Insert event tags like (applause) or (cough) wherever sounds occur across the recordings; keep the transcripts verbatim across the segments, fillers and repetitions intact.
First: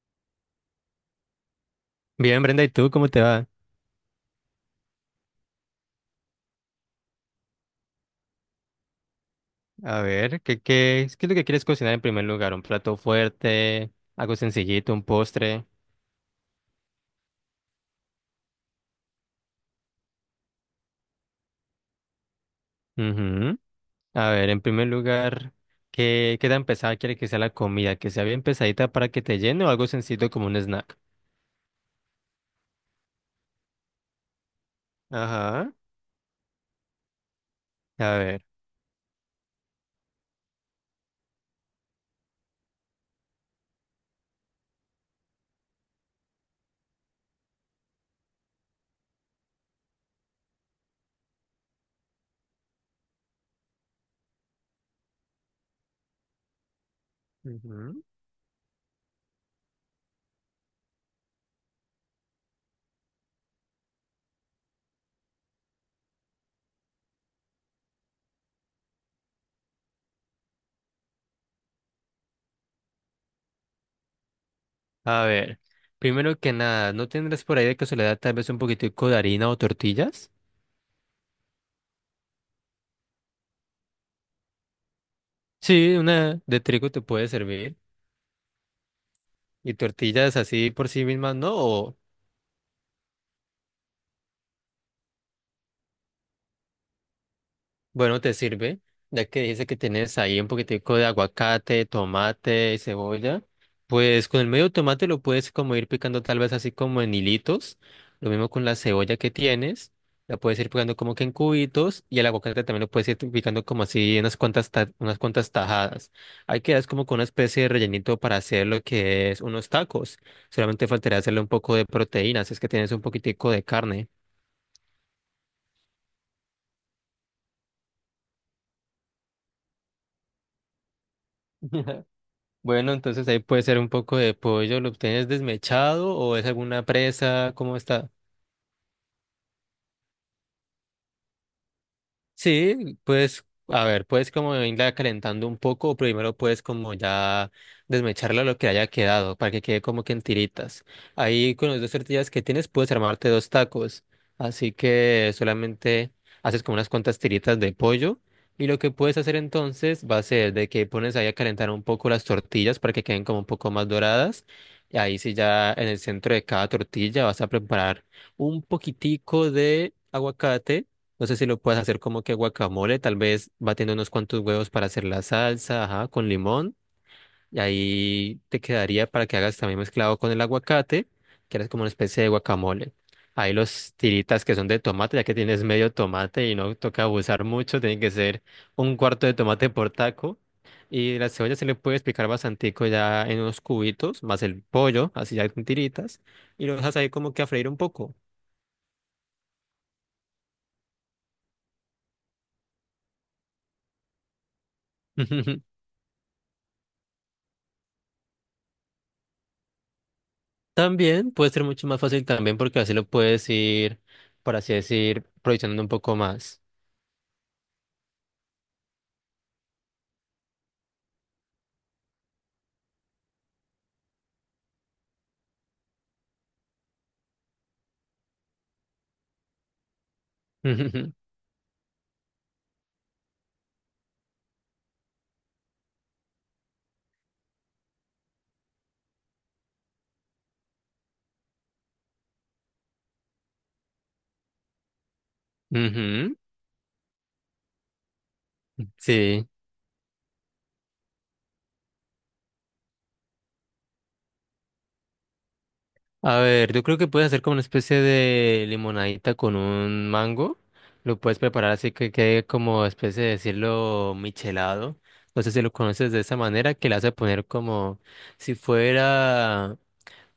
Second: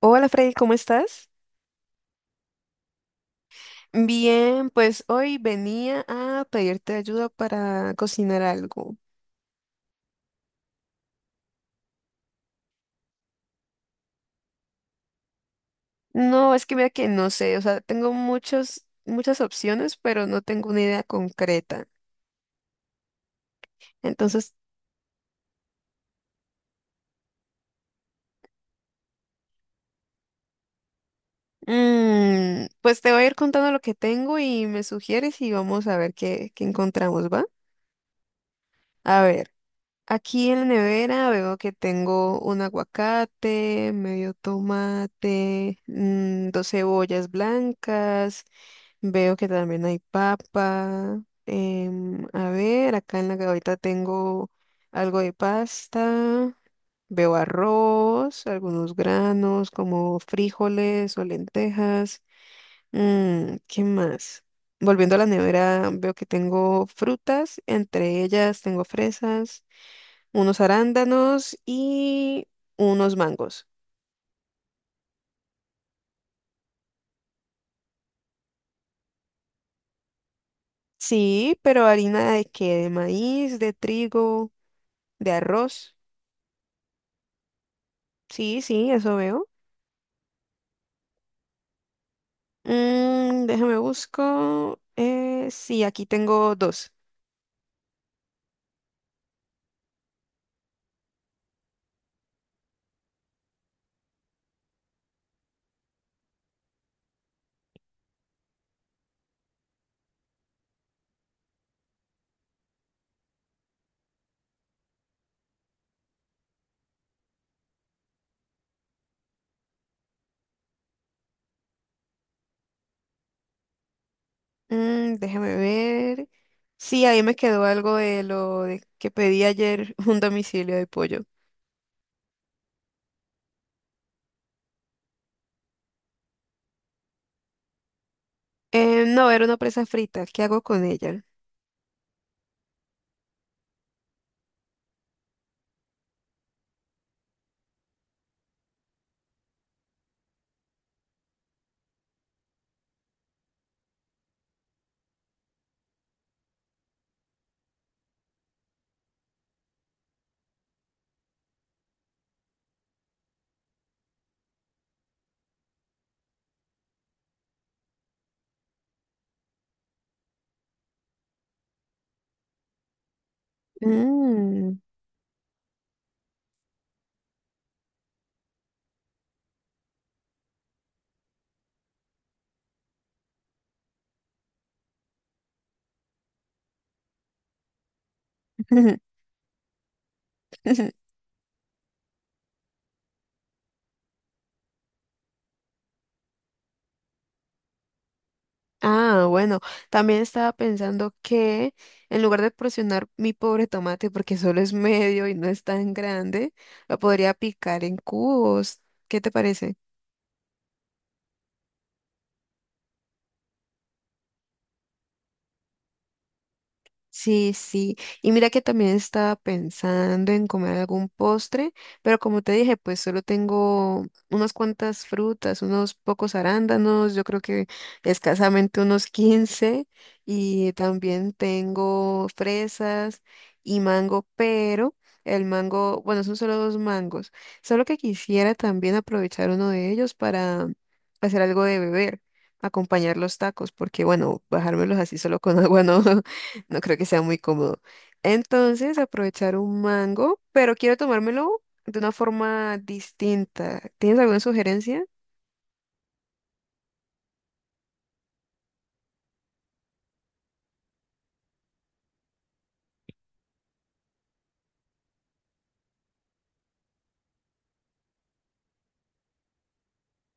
Hola Freddy, ¿cómo estás? Bien, Brenda, ¿y tú cómo te va? Bien, pues hoy venía a pedirte ayuda para cocinar algo. A ver, ¿qué, qué, es- ¿qué es lo que quieres cocinar en primer lugar? ¿Un plato fuerte? ¿Algo sencillito? ¿Un postre? No, es que mira que no sé, o sea, tengo muchos, muchas opciones, pero no tengo una idea concreta. Ujú. A ver, Entonces, en primer lugar, ¿qué, qué tan pesada quiere que sea la comida? ¿Que sea bien pesadita para que te llene o algo sencillo como un snack? mm, pues te voy a ir contando lo que tengo y me sugieres y Ajá, vamos a ver qué, qué encontramos, ¿va? a ver. A ver, aquí en la nevera veo que tengo un aguacate, medio tomate, mm, dos cebollas blancas. Veo que también hay papa. Em, a ver, acá en la gaveta tengo algo de pasta. Veo Ujú. arroz, algunos granos como frijoles o lentejas. Mm, ¿qué más? Volviendo a la nevera, veo que tengo frutas. Entre ellas tengo fresas, unos arándanos y unos mangos. A ver, primero que nada, ¿no tendrás por ahí de casualidad tal vez un poquitico de harina o tortillas? Sí, pero ¿harina de qué? ¿De maíz, de trigo, de arroz? Sí, una de trigo te puede servir. Sí, sí, eso veo. ¿Y tortillas así por sí mismas no? ¿O Mm, déjame busco. Eh, sí, aquí tengo dos. bueno, te sirve, ya que dice que tienes ahí un poquitico de aguacate, tomate y cebolla. Pues con el medio tomate lo puedes como ir picando tal vez así como en hilitos. Lo mismo con la cebolla que tienes. La puedes ir picando como que en cubitos y el aguacate también lo puedes ir picando como así en unas cuantas, ta- unas cuantas tajadas. Ahí quedas como con una especie de rellenito para hacer lo que es unos tacos. Solamente faltaría hacerle un poco de proteína, si es que tienes un poquitico de carne. Mm, déjame ver. Sí, ahí me quedó algo de lo de que pedí ayer, (laughs) un domicilio de pollo. (laughs) Bueno, entonces ahí puede ser un poco de pollo, ¿lo obtienes desmechado o es alguna presa? ¿Cómo está? Eh, no, era una presa frita. ¿Qué hago con ella? Sí, pues, a ver, puedes como irla calentando un poco, o primero puedes como ya desmecharla lo que haya quedado, para que quede como que en tiritas. Ahí con las dos tortillas que tienes puedes armarte dos tacos, así que solamente haces como unas cuantas tiritas de pollo, y lo que puedes hacer entonces va a ser de que pones ahí a calentar un poco las tortillas para que queden como un poco más doradas, y ahí sí ya en el centro de cada tortilla vas a preparar un poquitico de aguacate. No sé si lo puedes hacer como que guacamole, tal vez batiendo unos cuantos huevos Mm. para hacer la salsa, ajá, con limón. Y ahí te quedaría para que hagas también mezclado con el aguacate, que eres como una especie de guacamole. Ahí los tiritas que son de tomate, ya que tienes medio tomate y no toca abusar mucho, tiene que ser un (laughs) cuarto de tomate por taco. Y la cebolla se le puede picar bastantico ya en unos cubitos, más el pollo, así ya con tiritas. Y lo dejas ahí como que a freír un poco. Ah, bueno, también estaba pensando que en lugar de porcionar mi pobre tomate, porque solo es medio y no es (laughs) tan grande, lo podría picar en cubos. ¿Qué te parece? También puede ser mucho más fácil también porque así lo puedes ir, por así decir, proyectando un poco más. Sí, sí. Y mira que también estaba pensando en comer algún postre, pero como te dije, pues solo tengo unas cuantas frutas, unos pocos arándanos, yo creo que escasamente unos (laughs) quince, y (laughs) también tengo fresas y mango, pero el mango, bueno, son solo dos mangos, solo que quisiera también aprovechar uno de ellos para hacer algo de beber, acompañar los tacos, porque bueno, bajármelos así solo con Ujú, agua no. (laughs) ujú. No creo que sea muy cómodo. Entonces, Sí. aprovechar un mango, pero quiero tomármelo de una forma distinta. ¿Tienes alguna sugerencia? A ver, yo creo que puedes hacer como una especie de limonadita con un mango. Lo puedes preparar así que quede como especie de decirlo michelado. No sé si lo conoces de esa manera, que le hace poner como si fuera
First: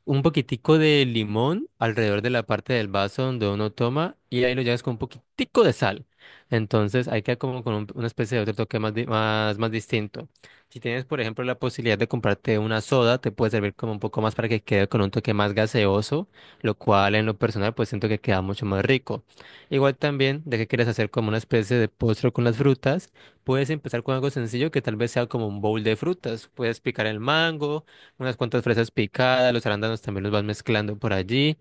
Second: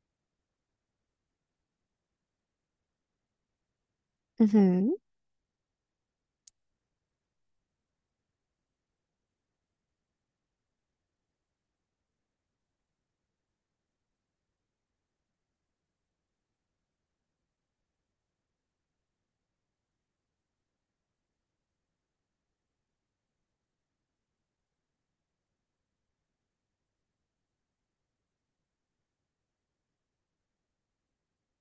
un poquitico de limón alrededor de la parte del vaso donde uno toma y ahí lo llevas con un poquitico de sal. Entonces ahí queda como con un- una especie de otro toque más, di- más, más distinto. Si tienes, por ejemplo, la posibilidad de comprarte una soda, te puede servir como un poco más para que quede con un toque más gaseoso, lo cual en lo personal pues siento que queda mucho más rico. Igual también, de que quieres hacer como una especie de postre con las frutas, puedes empezar con algo sencillo que tal vez sea como un bowl de frutas. Puedes picar el mango, unas cuantas fresas picadas, los arándanos también los vas mezclando por allí.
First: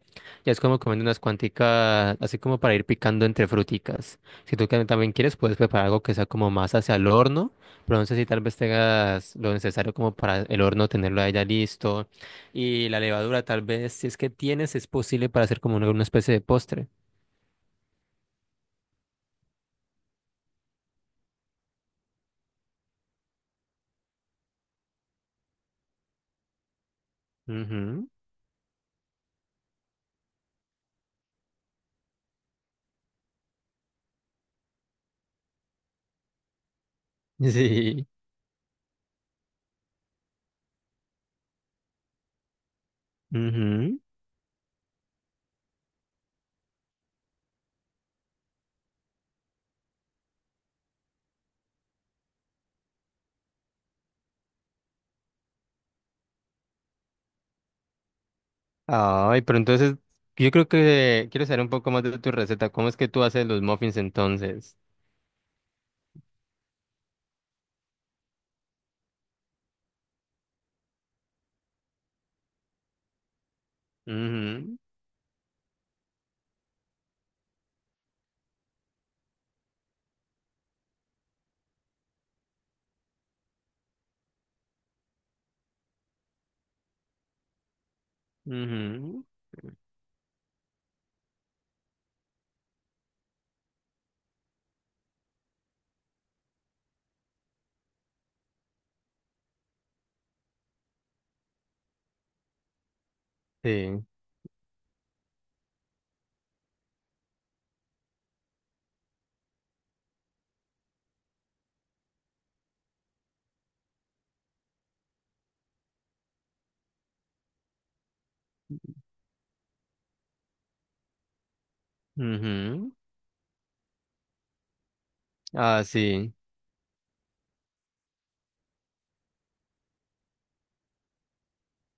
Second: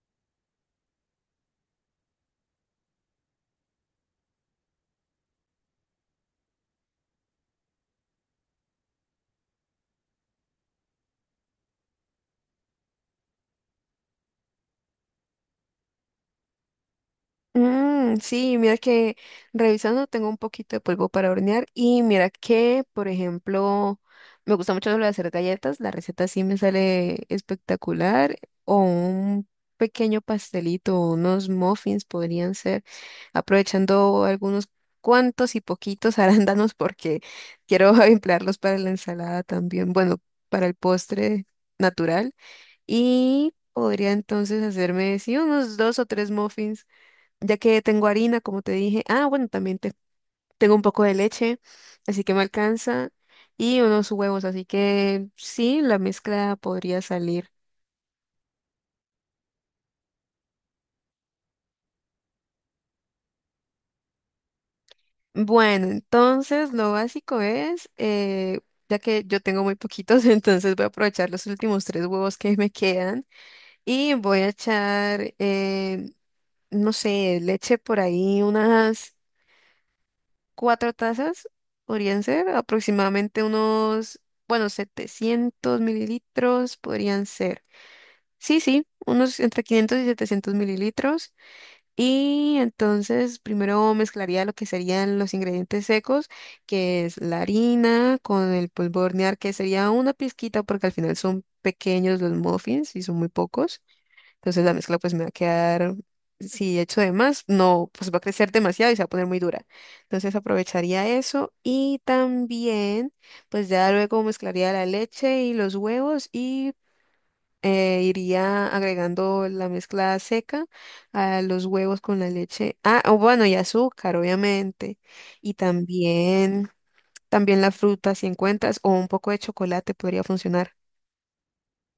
Ya es como comiendo unas cuanticas, así como para ir picando entre fruticas. Si tú que- también quieres, puedes preparar algo que sea como más hacia el horno, pero no sé si tal vez tengas lo necesario como para el horno tenerlo ahí ya listo. Y la levadura tal vez, si es que tienes, es posible para hacer como una, una especie de postre. Mm, sí, mira que revisando tengo un poquito de polvo para hornear y mira que, por ejemplo, me gusta mucho lo de hacer galletas, la receta sí me sale Ujú. espectacular o un pequeño pastelito, unos muffins podrían ser, aprovechando algunos cuantos y poquitos (laughs) arándanos porque quiero (laughs) Sí. emplearlos para la ensalada también, bueno, para el postre natural y Ujú. podría entonces hacerme, sí, unos dos o tres muffins ya que tengo harina, como te dije. Ah, bueno, también te- tengo un poco de leche, así que me alcanza. Y unos huevos, así que sí, la mezcla podría salir. Ay, pero entonces yo creo que quiero saber un poco más de tu receta. ¿Cómo es que tú haces los muffins entonces? Bueno, entonces lo básico es, eh, ya que yo tengo muy poquitos, (laughs) entonces voy a aprovechar los últimos tres huevos que me quedan y voy a Ujú, echar, eh, no sé, leche por ahí, unas cuatro tazas podrían ser aproximadamente unos, bueno, setecientos mililitros podrían ser. Sí, sí, ujú, unos entre quinientos y setecientos mililitros. Y entonces primero mezclaría lo que serían los ingredientes secos, que es la harina con el polvo de hornear, que sería una pizquita porque al final son pequeños los muffins y son muy pocos. sí, Entonces la mezcla pues me va a quedar, si echo de más, no, pues va a crecer demasiado y se va a poner muy dura. Entonces aprovecharía eso y también pues ya luego mezclaría la leche y los huevos y eh, iría agregando la mezcla seca a los huevos con la leche. ujú, Ah, o bueno, y azúcar, obviamente. Y ah, sí. también, también la fruta si encuentras o un poco de chocolate podría funcionar.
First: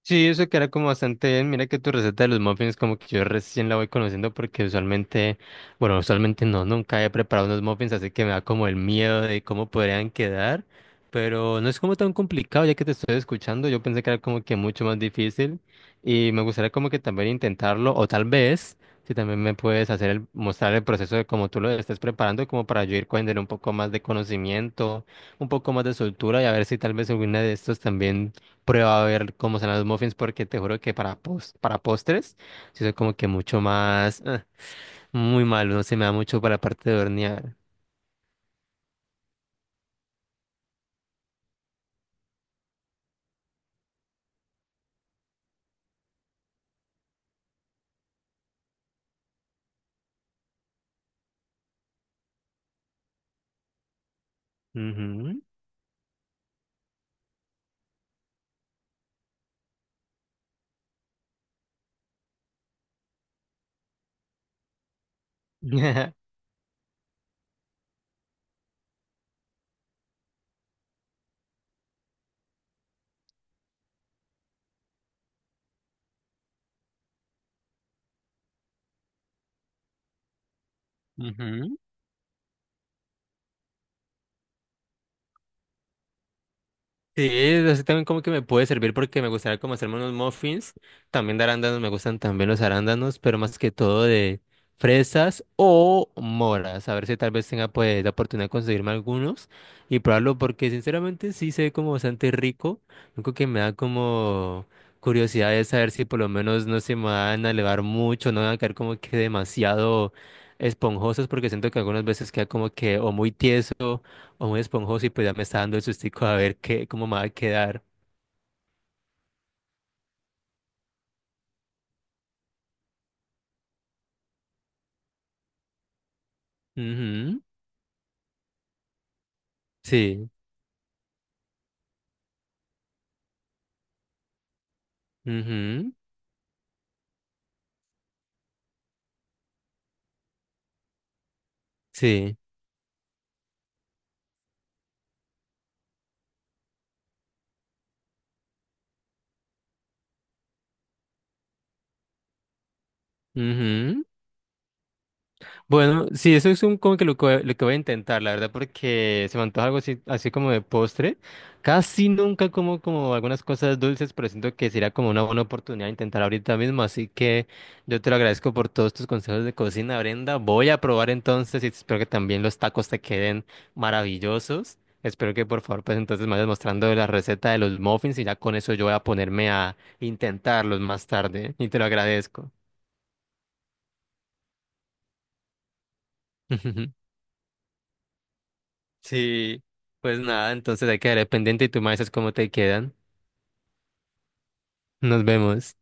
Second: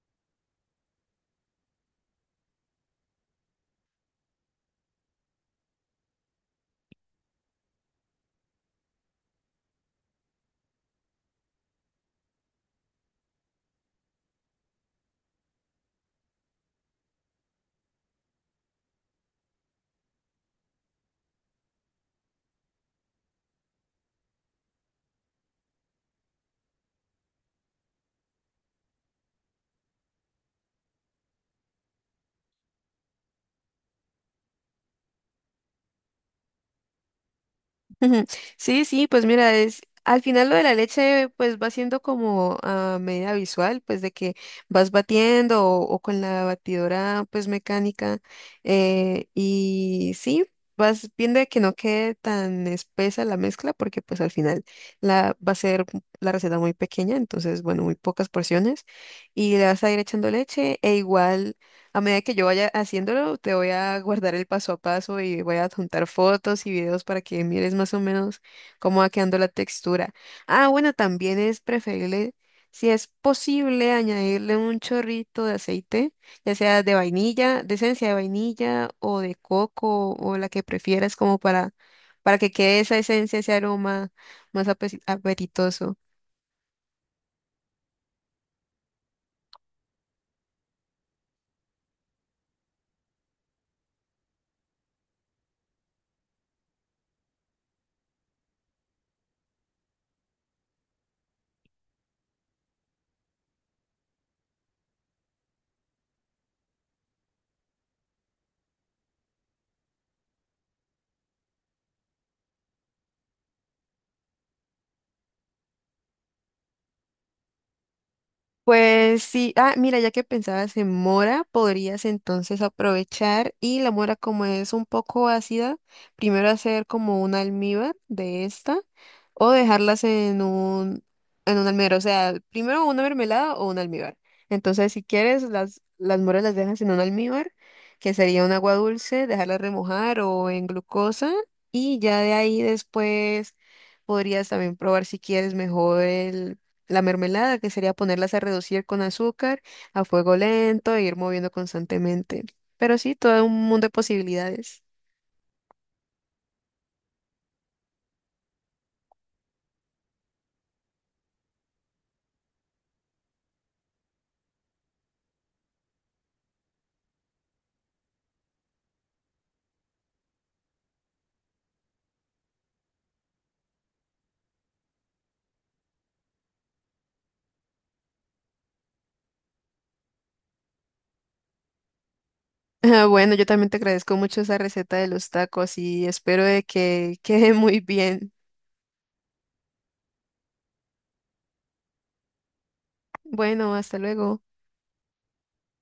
Sí, eso queda como bastante bien. Mira que tu receta de los muffins como que yo recién la voy conociendo porque usualmente, bueno, usualmente no, nunca he preparado unos muffins, así que me da como el miedo de cómo podrían quedar, pero no es como tan complicado ya que te estoy escuchando. Yo pensé que era como que mucho más difícil y me gustaría como que también intentarlo o tal vez si también me puedes hacer el, mostrar el proceso de cómo tú lo estés preparando como para yo ir cogiendo un poco más de conocimiento, un poco más de soltura y a ver si tal vez alguna de estos también prueba a ver cómo son los muffins, porque te juro que para, pos- para postres, sí soy como que mucho más, ah, muy malo, no se me da mucho para la parte de hornear. Ujú. Sí, sí, pues mira, es al final lo de la leche pues va siendo como a medida visual, pues de que vas batiendo o, o con la batidora pues mecánica eh, y sí, vas viendo de que no quede tan espesa la mezcla porque pues al final la Ujú. va a ser la receta muy pequeña, entonces bueno, muy pocas porciones y le vas a ir echando leche e igual a medida que yo vaya haciéndolo, te voy a guardar el paso a paso y voy a adjuntar (laughs) fotos y videos para que mires más o menos cómo va quedando la textura. Ah, bueno, también es preferible, si es posible, añadirle un chorrito de aceite, ya sea de vainilla, de esencia de vainilla o de coco o la que prefieras, como para, Ujú. para que quede esa esencia, ese aroma más ape- apetitoso. Sí, así también como que me puede servir porque me gustaría como hacerme unos muffins, también de arándanos, me gustan también los arándanos, pero más que todo de fresas o moras, a ver si tal vez tenga pues la oportunidad de conseguirme algunos y probarlo porque sinceramente sí se ve como bastante rico, lo único que me da como curiosidad es saber si por lo menos no se me van a elevar mucho, no van a quedar como que demasiado esponjosos porque siento que algunas veces queda como que o muy tieso o muy esponjoso y pues ya me está dando el sustico a ver qué, cómo me va a quedar. Pues sí, ah, mira, ya que pensabas en mora, podrías entonces aprovechar y la mora como es un poco ácida, primero hacer como un Ujú, almíbar de esta o dejarlas sí, en un en un almíbar, o sea, primero una mermelada o un almíbar. Entonces, si quieres, las ujú, las moras las dejas en un almíbar, que sería un agua dulce, dejarlas remojar o en glucosa y ya de sí, ahí después podrías también probar si quieres mejor el la mermelada, que sería ponerlas a reducir con azúcar a fuego lento e ir moviendo constantemente. Pero sí, todo un mundo de ujú. posibilidades. (laughs) Bueno, sí, eso es un, como que lo, que lo que voy a intentar, la verdad, porque se me antoja algo así, así como de postre. Casi nunca como, como algunas cosas dulces, pero siento que sería como una buena oportunidad de intentar ahorita mismo. Así que yo te lo agradezco por todos tus consejos de cocina, Brenda. Voy a probar entonces y espero que también los tacos te queden maravillosos. Espero que por favor, pues entonces me vayas mostrando la receta de los muffins y ya con eso yo voy a ponerme a intentarlos más tarde, ¿eh? Y te lo agradezco. Ah, bueno, yo también te agradezco mucho esa receta de los tacos y espero de (laughs) que quede muy bien. Sí, pues nada, entonces hay que quedar pendiente y tú me dices cómo te quedan. Bueno, hasta luego. Nos vemos.